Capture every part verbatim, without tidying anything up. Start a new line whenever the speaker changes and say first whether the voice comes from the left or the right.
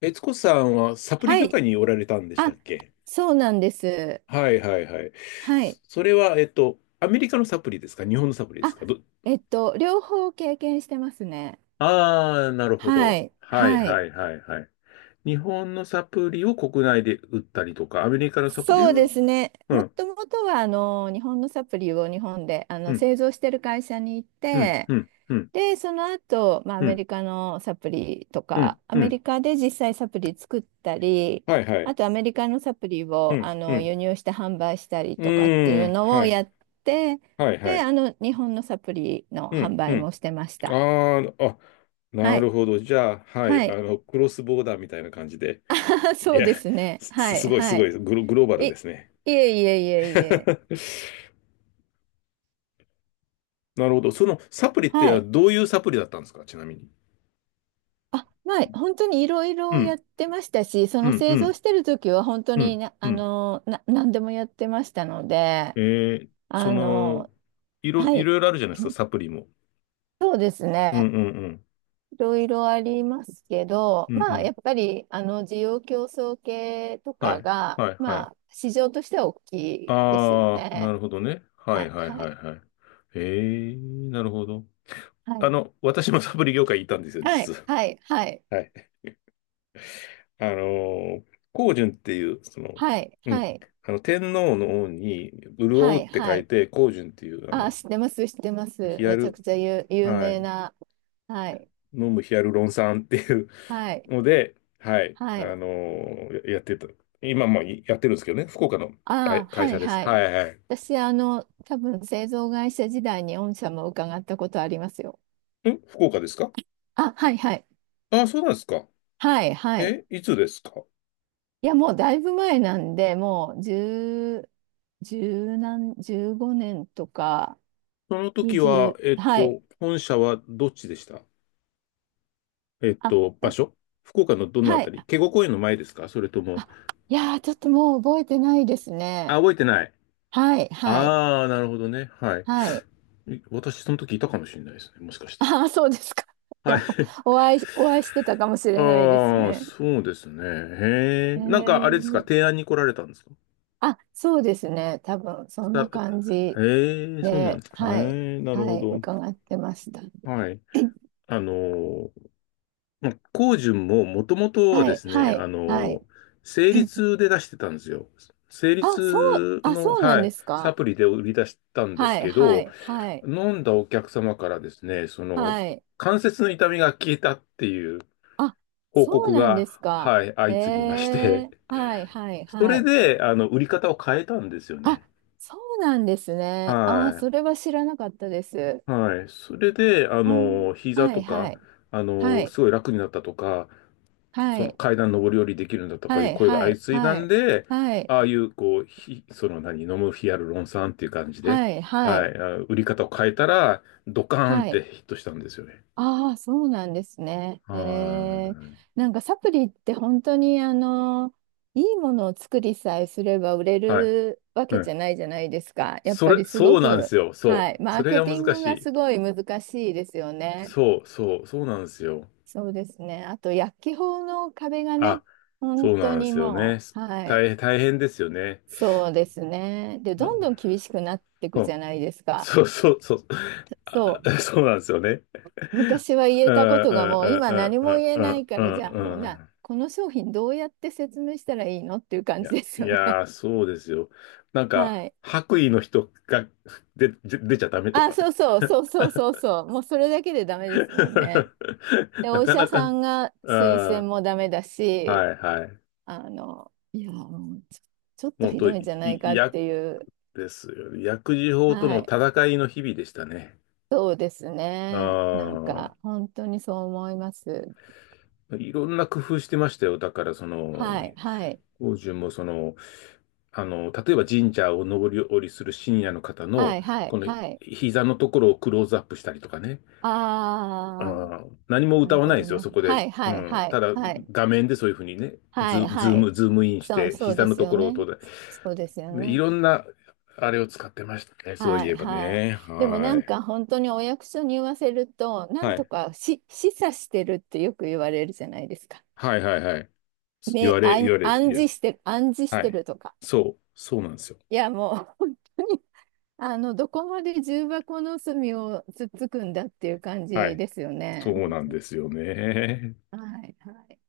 left: 悦子さんはサプリ
right: は
left: 業
right: い。
left: 界におられたんでした
right: あ、
left: っけ？
right: そうなんです。
left: はいはいはい。
right: は
left: そ
right: い。
left: それは、えっと、アメリカのサプリですか？日本のサプリです
right: あ、
left: か？ど、
right: えっと、両方経験してますね。
left: ああ、なるほ
right: は
left: ど。
right: い。
left: はい
right: は
left: は
right: い。
left: いはいはい。日本のサプリを国内で売ったりとか、アメリカのサプリ
right: そうで
left: を、
right: すね。
left: う
right: も
left: ん、
right: ともとは、あの、日本のサプリを日本で、あ
left: う
right: の、
left: ん、
right: 製造してる会社に行っ
left: うん、
right: て、
left: うん、うん、
right: で、その後、まあ、ア
left: う
right: メ
left: ん、
right: リカのサプリと
left: うん、
right: か、ア
left: う
right: メ
left: ん、
right: リカで実際サプリ作ったり、
left: はいは
right: あ
left: い。
right: とアメリカのサプリ
left: う
right: をあ
left: ん、う
right: の
left: ん、
right: 輸入して販売したり
left: う
right: とかってい
left: ー
right: う
left: ん、
right: の
left: は
right: を
left: い、
right: やって、
left: はいは
right: で、
left: い。
right: あの、日本のサプリの
left: う
right: 販
left: ん、う
right: 売も
left: ん。
right: してまし
left: あ
right: た。
left: あ、あ、
right: は
left: な
right: い。
left: るほど。じゃあ、はい、
right: は
left: あ
right: い。
left: の、クロスボーダーみたいな感じで。い
right: そう
left: や、
right: ですね。
left: す、
right: はい。
left: すごいす
right: は
left: ご
right: い。
left: い、グロ、グローバ
right: え、
left: ルですね。
right: いえいえいえいえ。
left: なるほど。そのサプリっ
right: は
left: て
right: い。
left: どういうサプリだったんですか、ちなみに？
right: あ、まあ、本当にいろい
left: う
right: ろや
left: ん、
right: ってましたし、そ
left: う
right: の
left: ん、う
right: 製造
left: ん、
right: してる時は本当
left: う
right: に
left: ん、
right: な、
left: う
right: あ
left: ん。
right: の、な、何でもやってましたので、
left: えー、そ
right: あ
left: の、
right: の、
left: いろ、
right: は
left: い
right: い。
left: ろいろあるじゃないですか、サプリも。
right: そうです
left: うん、
right: ね。
left: うん、うん、
right: いろいろありますけど、
left: うん、う
right: まあ、や
left: ん。
right: っぱり、あの、需要競争系と
left: は
right: か
left: い、
right: が、
left: はい、はい。
right: まあ、市場としては大きいですよ
left: ああ、な
right: ね。
left: るほどね。は
right: は
left: い、
right: い、
left: はい、
right: は
left: はい、
right: い、
left: はい。えー、なるほど。
right: は
left: あ
right: い、
left: の、私もサプリ業界にいたんですよ、
right: は
left: 実
right: い、
left: は。
right: はい、はい、
left: はい。あの、光順っていう、その、
right: はい、
left: う
right: は
left: ん、
right: い、
left: あの、天皇の王に、潤
right: は
left: うっ
right: い、
left: て
right: は
left: 書い
right: い。
left: て、光順っていう、あ
right: あ、
left: の、
right: 知ってます、知ってます。
left: ヒア
right: めちゃ
left: ル、
right: くちゃ有、有
left: は
right: 名
left: い、
right: な。はい、
left: 飲むヒアルロン酸っていう
right: はい、
left: ので、はい、
right: は
left: あ
right: い。
left: の、ややってた。今もやってるんですけどね、福岡の
right: あ、
left: 会、会
right: はい、
left: 社です。
right: は
left: は
right: い。
left: いはい。
right: 私、あの、多分製造会社時代に御社も伺ったことありますよ。
left: ん福岡ですか？
right: あ、はいはい。
left: あ、そうなんですか。
right: はいはい。
left: え、いつですか？
right: いや、もうだいぶ前なんで、もう10、10何、じゅうごねんとか、
left: その時は、え
right: にじゅう、
left: っ
right: はい。
left: と、本社はどっちでした？えっ
right: あ、
left: と、場
right: あ
left: 所、福岡のどのあ
right: は
left: た
right: い。
left: り？警固公園の前ですか？それとも、
right: あ、いやー、ちょっともう覚えてないです
left: あ、
right: ね。
left: 覚えてない。
right: はいはい。
left: ああ、なるほどね。は
right: はい。
left: い。い私、その時いたかもしれないですね。もしかした
right: ああ、そうですか。
left: ら。
right: じゃ
left: は
right: あ、
left: い。
right: お会い、お会いしてたかもし れないです
left: ああ、
right: ね。
left: そうですね。
right: え
left: へえ。なんか、あれですか、
right: ー、
left: 提案に来られたんですか？
right: あ、そうですね。多分、そんな
left: さ
right: 感じ
left: へえ、そうなんで
right: で、
left: すか。
right: はい。
left: へえ、なる
right: は
left: ほ
right: い。
left: ど。
right: 伺ってました。
left: はい。あの、ま光純ももともとは
right: は
left: で
right: い
left: すね、
right: は
left: あ
right: い。はい。
left: の、成立で出してたんですよ。成
right: あ、そう、
left: 立
right: あ、
left: の、
right: そうなん
left: は
right: で
left: い、
right: す
left: サ
right: か。
left: プリで売り出したんです
right: はい、
left: け
right: は
left: ど、
right: い、はい、
left: 飲んだお客様からですね、その、
right: はい。
left: 関節の痛みが消えたっていう
right: あ、
left: 報
right: そう
left: 告
right: なんで
left: が、
right: すか。
left: はい、
right: へ
left: 相次ぎまして、
right: え、はい、はい、
left: そ
right: は
left: れ
right: い。
left: で、あの、売り方を変えたんですよ
right: あ、
left: ね。
right: そうなんですね。あー、
left: は
right: それは知らなかったです。
left: い。はい。それで、あ
right: あー、
left: の、膝
right: はい、
left: と
right: は
left: か、
right: い、
left: あ
right: は
left: の、
right: い、
left: すごい楽になったとか、
right: は
left: その
right: い、
left: 階段上り下りできるんだとかい
right: は
left: う
right: い、
left: 声が
right: は
left: 相
right: い、
left: 次いだ
right: は
left: ん
right: い、
left: で、
right: はい、
left: ああいう、こう、ひ、その何、飲むヒアルロン酸っていう感じで、
right: はい、は
left: は
right: い、
left: い、あ売り方を変えたら、ドカーンっ
right: はい。
left: てヒットしたんですよね。
right: ああ、そうなんですね。
left: は
right: ええ、なんかサプリって本当にあの、いいものを作りさえすれば売れ
left: い。はい、
right: るわ
left: う
right: けじ
left: ん。
right: ゃないじゃないですか。やっ
left: そ
right: ぱ
left: れ、
right: りすご
left: そうなんです
right: く、
left: よ。そ
right: はい、
left: う。
right: マ
left: そ
right: ー
left: れ
right: ケ
left: が
right: ティン
left: 難
right: グ
left: し
right: が
left: い。
right: すごい難しいですよね。
left: そう、そう、そうなんですよ。
right: そうですね。あと薬機法の壁がね、
left: あ、
right: 本
left: そう
right: 当
left: なんで
right: に
left: すよね。
right: もう、は
left: 大
right: い、
left: 変、大変ですよね。
right: そうですね。で、
left: う
right: どん
left: ん、
right: どん厳しくなってい
left: う
right: くじ
left: ん、
right: ゃないですか。
left: そう、そう、そう、あ
right: そう。
left: あ、そうなんですよね。
right: 昔は
left: う
right: 言
left: ん、
right: え
left: う
right: たことがもう
left: ん、
right: 今何
left: う
right: も
left: ん、
right: 言え
left: う
right: な
left: ん、
right: いか
left: う
right: ら、じゃ
left: ん、
right: あ
left: う
right: もう
left: ん。う
right: な、
left: ん、
right: この商品どうやって説明したらいいのっていう
left: い
right: 感じ
left: や、
right: です
left: い
right: よね。
left: やー、そうですよ。なん か、
right: はい。
left: 白衣の人が出、出出ちゃダメと
right: あ、
left: かね。
right: そうそうそうそうそうそう。もうそれだけでダメですもんね。で、
left: な
right: お医
left: か
right: 者
left: なか
right: さ
left: ね。
right: んが推
left: あ
right: 薦もダメだ
left: ー、
right: し、
left: はい、はい。
right: あの、いや、もうちょちょっと
left: 本
right: ひ
left: 当、
right: どいん
left: い
right: じゃないか
left: い
right: っ
left: や、
right: ていう。
left: ですよね。薬事法と
right: は
left: の
right: い。
left: 戦いの日々でしたね。
right: そうですね。なん
left: あ
right: か本当にそう思います。
left: あ、いろんな工夫してましたよ。だから、その、
right: はいはい
left: 法順もその、あの、例えば神社を上り下りする深夜の方
right: は
left: の、
right: いは
left: こ
right: い
left: の
right: はい。
left: 膝のところをクローズアップしたりとかね。
right: あ
left: あ
right: あ。
left: あ、何も
right: な
left: 歌
right: る
left: わ
right: ほ
left: ないで
right: ど
left: すよ、
right: な。
left: そこで。
right: はい
left: う
right: はい
left: ん。
right: は
left: た
right: い
left: だ、
right: はい
left: 画面でそういうふうにね、
right: は
left: ズ、
right: い
left: ズ
right: は
left: ー
right: い。
left: ム、ズームインし
right: そう
left: て、
right: そう
left: 膝
right: で
left: の
right: す
left: と
right: よ
left: ころを、
right: ね。
left: と、ね。
right: そうですよ
left: い
right: ね。
left: ろんな、あれを使ってましたね、そう
right: は
left: いえ
right: い
left: ば
right: はい。
left: ね。
right: でもな
left: は
right: ん
left: い。
right: か本当にお役所に言わせると、なん
left: は
right: と
left: い。
right: かし示唆してるってよく言われるじゃないですか。
left: はいはいはい。言
right: ね、
left: われ、
right: 暗
left: 言われる、言
right: 暗
left: われる。
right: 示してる、暗示し
left: は
right: て
left: い。
right: るとか。
left: そう、そうなんですよ。
right: いやもう本当にあの、どこまで重箱の隅をつっつくんだっていう感
left: は
right: じ
left: い。
right: ですよね。本
left: そうなん
right: 当に。
left: ですよね。
right: はいはい。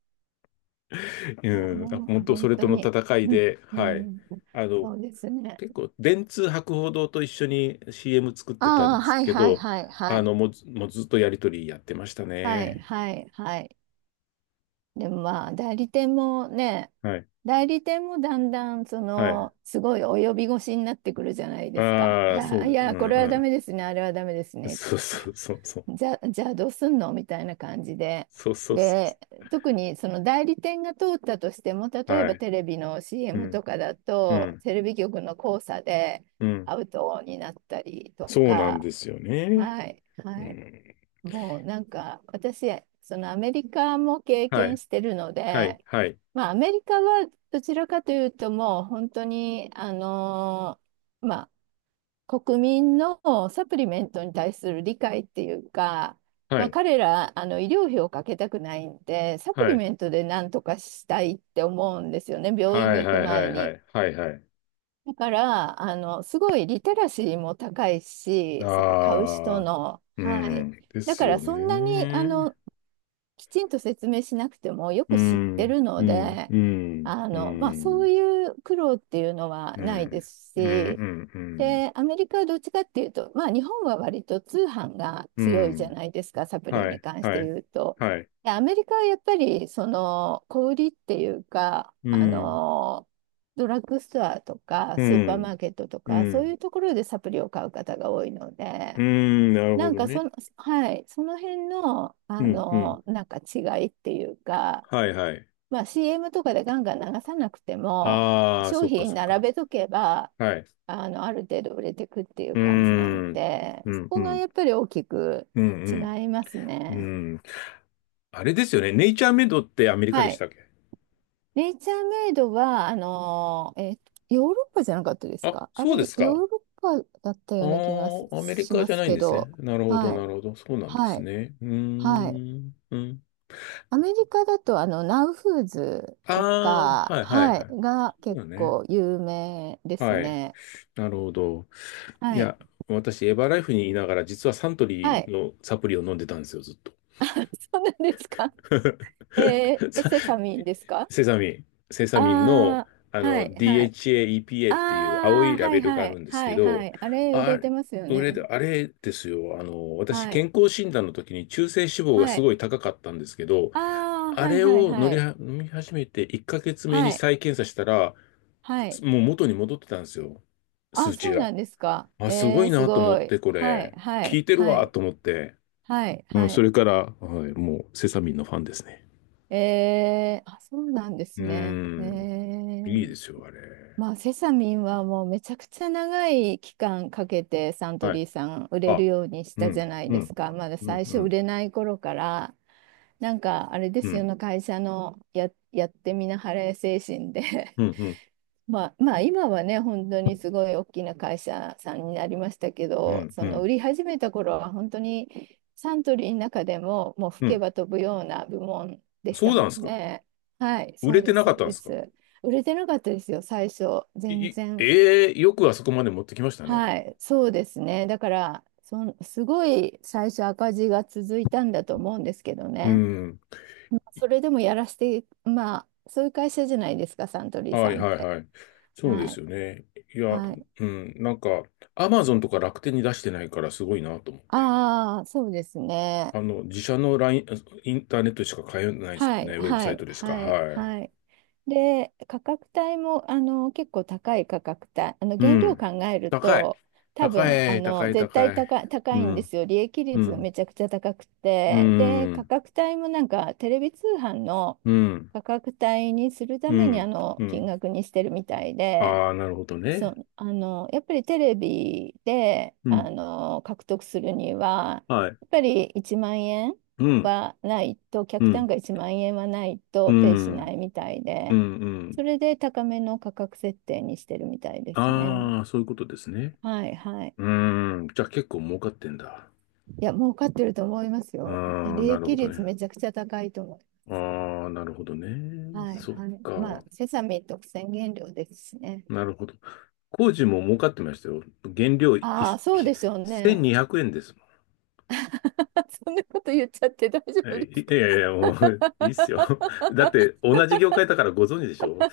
right: あ、
left: うん。あ
right: も
left: 本
right: う
left: 当、そ
right: 本
left: れと
right: 当
left: の
right: に。
left: 戦い で、
right: う
left: は
right: ん、う
left: い。
right: ん。
left: あ
right: そ
left: の、
right: うですね。
left: 結構、電通博報堂と一緒に シーエム 作ってた
right: あ
left: ん
right: あ、
left: です
right: はい
left: け
right: はい
left: ど、
right: はいは
left: あ
right: い。
left: の、もうず、もうずっとやりとりやってました
right: はい、
left: ね。
right: はい、はい。でもまあ、代理店もね、
left: はい。
right: 代理店もだんだん、そ
left: はい。
right: の、すごい及び腰になってくるじゃないですか。い
left: ああ、そう
right: や、
left: で、
right: い
left: う
right: や、
left: ん
right: これはダ
left: う
right: メですね、あれはダメです
left: ん。
right: ねっ
left: そ
right: て
left: う
right: 言っ
left: そ
right: た
left: うそうそう。
right: ら、じゃ、じゃあどうすんのみたいな感じで。
left: そうそうそ
right: で、特にその代理店が通ったとしても、例
left: う。
right: え
left: は
right: ば
left: い。
right: テレビの
left: う
right: シーエム
left: ん、
right: とかだ
left: う
right: と、
left: ん、
right: テレビ局の交差で
left: うん。
right: アウトになったりと
left: そうなん
right: か、
left: ですよね。
right: はい、
left: う
right: はい。
left: ん。
right: もうなんか私、そのアメリカも経
left: は
right: 験
left: い。
right: してるの
left: はい、
right: で、
left: はい、
right: まあ、アメリカはどちらかというともう本当にあのーまあ国民のサプリメントに対する理解っていうか、
left: は
right: まあ、
left: い、
right: 彼らあの医療費をかけたくないんでサプ
left: は
right: リ
left: い、
right: メントでなんとかしたいって思うんですよね、病院
left: はい、
right: に行く
left: はい、は
right: 前
left: い、は
right: に。
left: い、はい、はい。
right: だから、あの、すごいリテラシーも高いし、その買う人
left: ああ、
right: の、
left: う
right: はい。
left: ん、で
right: だ
left: す
right: から
left: よ
right: そんなに、あ
left: ね。
right: の、きちんと説明しなくてもよ
left: う
right: く知っ
left: ん、
right: てる
left: う
right: の
left: ん、
right: で、
left: うん、
right: あ
left: うん、う
right: の、まあ、そ
left: ん、
right: ういう苦労っていうのは
left: う
right: ないで
left: ん、
right: す
left: う
right: し、
left: ん、うん、
right: で、アメリカはどっちかっていうと、まあ、日本は割と通販が
left: う
right: 強いじゃ
left: ん、
right: ないですか、サプリ
left: は
right: に
left: い、
right: 関し
left: は
right: て
left: い、
right: 言うと。
left: はい、
right: で、アメリカはやっぱり、その、小売りっていうか、
left: う
right: あ
left: ん、
right: の、ドラッグストアとか、
left: う
right: スーパーマー
left: ん、
right: ケットと
left: う
right: か、そうい
left: ん、
right: うところでサプリを買う方が多いの
left: う
right: で、
left: ん、なるほ
right: なん
left: ど
right: かそ
left: ね。
right: の、はい、その辺の、
left: う
right: あ
left: ん、うん、
right: の、なんか違いっていうか、
left: はい、はい。
right: まあ、シーエム とかでガンガン流さなくても、
left: ああ、
right: 商
left: そっか、
right: 品
left: そっか。
right: 並べとけば、
left: はい。
right: あの、ある程度売れてくっていう
left: うー
right: 感じなん
left: ん、
right: で、
left: う
right: そ
left: ん、う
right: こが
left: ん、
right: やっぱり大きく
left: う
right: 違
left: ん、
right: います
left: うん、
right: ね。
left: うん。あれですよね。ネイチャーメイドってアメリカ
right: は
left: でし
right: い。
left: たっけ？
right: ネイチャーメイドは、あの、え、ヨーロッパじゃなかったです
left: あ、
right: かあ
left: そう
right: れ、
left: です
right: ヨ
left: か。
right: ーロッパだった
left: あ
right: ような気が
left: あ、アメリ
right: し
left: カ
right: ま
left: じゃ
right: す
left: ないん
right: け
left: です
right: ど、
left: ね。なるほど、
right: は
left: な
right: い、
left: るほど。そうなんで
right: は
left: す
right: い、
left: ね。うー
right: はい。
left: ん。うん。
right: アメリカだと、あの、ナウフーズ
left: あ
right: と
left: あ、
right: か、
left: はいはい
right: は
left: は
right: い、
left: い。
right: が
left: そう
right: 結
left: だね。
right: 構有名です
left: はい。
right: ね。
left: なるほど。い
right: はい。
left: や、私、エバーライフにいながら、実はサント
right: は
left: リー
right: い。
left: のサプリを飲んでたんですよ、ずっと。
right: あ、そうなんですか。えー、え
left: さ
right: セサミンですか？
left: セサミン、セサ
right: あ
left: ミンの、
right: あ
left: あ
right: ー、は
left: の
right: い、はい。
left: ディーエイチエー、
right: あ
left: イーピーエー っていう青い
right: あ、
left: ラ
right: は
left: ベ
right: い、
left: ルが
right: は
left: ある
right: い、
left: んです
right: は
left: け
right: い、は
left: ど、
right: い。あれ、売
left: あ
right: れて
left: れ、
right: ますよね。
left: あれですよ、あの、私、
right: はい、
left: 健康診断の時に中性脂肪が
right: は
left: す
right: い。
left: ごい高かったんですけど、
right: ああ、
left: あ
right: はい、
left: れ
right: はい、
left: を乗
right: は
left: り
right: い。
left: は飲み始めていっかげつめ
right: は
left: に
right: い、
left: 再検査したら、
right: はい。
left: もう元に戻ってたんですよ、
right: あ、
left: 数値
right: そう
left: が。
right: なんですか。
left: あ、すご
right: えー、
left: い
right: す
left: なと思
right: ご
left: っ
right: い。
left: て、こ
right: はい、
left: れ、
right: は
left: 効
right: い、
left: いてる
right: は
left: わ
right: い、
left: と思って、
right: はい、
left: うん、
right: は
left: そ
right: い。
left: れから、はい、もうセサミンのファンですね。
right: えー、あ、そうなんで
left: う
right: す
left: ー
right: ね。え
left: ん。いい
right: ー、
left: ですよ、あれ。
right: まあ、セサミンはもうめちゃくちゃ長い期間かけてサント
left: はい。
right: リーさん売れる
left: あ、
right: ようにし
left: う
right: た
left: ん、
right: じゃない
left: う
right: です
left: ん、
right: か。まだ
left: うん、
right: 最初
left: う
right: 売
left: ん、
right: れない頃から、なんかあれで
left: う
right: すよ
left: ん、
right: ね、会社のや、やってみなはれ精神で、
left: うん、うん、
right: まあ、まあ今はね、本当にすごい大きな会社さんになりましたけ
left: う
right: ど、
left: ん、
right: そ
left: う
right: の
left: ん。
right: 売り始めた頃は本当にサントリーの中でももう吹
left: う
right: け
left: ん、
right: ば飛ぶような部門でし
left: そう
right: た
left: なんで
right: も
left: す
right: ん
left: か？
right: ね。はい、
left: 売
right: そ
left: れ
right: う
left: て
right: です
left: なか
right: そ
left: っ
right: う
left: たんで
right: で
left: すか？
right: す。売れてなかったですよ、最初
left: い、
right: 全
left: い
right: 然。
left: ええ、よくあそこまで持ってきましたね。
right: はい、そうですね。だからそんすごい最初赤字が続いたんだと思うんですけど
left: う
right: ね。
left: ん。
right: まあ
left: い
right: それでもやらせて、まあそういう会社じゃないですか、サントリー
left: は
right: さ
left: い、
right: んっ
left: はい、
right: て。
left: はい。そうで
right: はい
left: すよね。いや、
right: はい。
left: うん、なんか、アマゾンとか楽天に出してないからすごいなと思って。
right: ああ、そうですね。
left: あの、自社のライン、インターネットでしか買えないですも
right: は
left: ん
right: い、
left: ね。ウェブ
right: は
left: サイト
right: い、
left: でしか。
right: は
left: は
right: い、は
left: い。
right: い。で、価格帯も、あの、結構高い価格帯。あの、
left: う
right: 原料
left: ん。
right: 考える
left: 高い。
right: と、多
left: 高
right: 分、あ
left: い、高
right: の、
left: い、
right: 絶対
left: 高い。
right: 高い、高
left: う
right: いんで
left: ん。
right: すよ。利益
left: う
right: 率め
left: ん、
right: ちゃくちゃ高く
left: う
right: て。で、価
left: ん、
right: 格帯もなんか、テレビ通販の
left: うん、
right: 価格帯にするた
left: う
right: めに、あ
left: ん、
right: の、
left: う
right: 金
left: ん。
right: 額にしてるみたいで。
left: ああ、なるほど
right: そ
left: ね。
right: う、あの、やっぱりテレビで、
left: うん、
right: あの、獲得するには、
left: はい。
right: やっぱりいちまんえん円
left: うん、
right: はないと、
left: う
right: 客単
left: ん、
right: 価いちまんえん円はない
left: う
right: とペイしな
left: ん、
right: いみたい
left: うん、う
right: で、
left: ん。
right: それで高めの価格設定にしてるみたいですね。
left: ああ、そういうことですね。
right: はいはい。
left: うーん、じゃあ結構儲かってんだ。
right: いや、儲かってると思います
left: あ
right: よ。え
left: あ、
right: 利
left: なる
right: 益
left: ほど
right: 率
left: ね。
right: めちゃくちゃ高いと思
left: ああ、なるほど
right: う。
left: ね。
right: はい
left: そっ
right: はい。ま
left: か。
right: あ、セサミン特選原料ですしね。
left: なるほど。工事も儲かってましたよ。原料い
right: ああ、そうでしょうね。
left: せんにひゃくえんですもん。
right: そんなこと言っちゃって大丈夫
left: え、
right: で
left: い
right: す
left: い
right: か？
left: やいやいや、もういいっすよ。だって同じ業界だからご存知でしょ？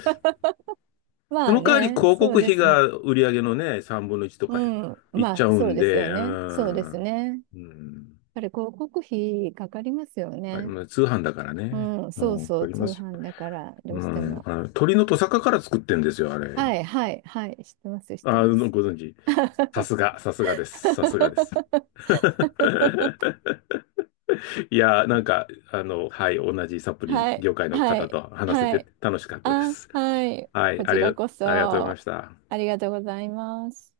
left: そ
right: まあ
left: の代わり
right: ね、
left: 広
right: そ
left: 告
right: うで
left: 費
right: すね。
left: が売り上げのね、さんぶんのいちとか
right: うん、
left: いっち
right: ま
left: ゃ
right: あ
left: う
right: そう
left: ん
right: ですよ
left: で、う
right: ね。そうです
left: ん。
right: ね。やっ
left: うん。
right: ぱり広告費かかりますよ
left: わかり
right: ね。
left: ます。通販だからね。
right: うん、
left: う
right: そう
left: ん、わ
right: そ
left: か
right: う、
left: り
right: 通
left: ますよ。
right: 販だからど
left: う
right: うして
left: ん。
right: も。
left: あの、鶏のトサカから作ってんですよ、あれ。
right: はいはいはい、知ってます、知って
left: あ、
right: ます。
left: ご存知。さすが、さすがです。さすがです。いや、なんか、あの、はい、同じサプリ
right: はい
left: 業界の
right: は
left: 方
right: い
left: と話せ
right: は
left: て
right: い。
left: 楽しかったで
right: あ、
left: す。
right: はい。
left: はい、
right: こ
left: あ
right: ち
left: り
right: ら
left: が、
right: こ
left: ありがとうございま
right: そ
left: した。
right: ありがとうございます。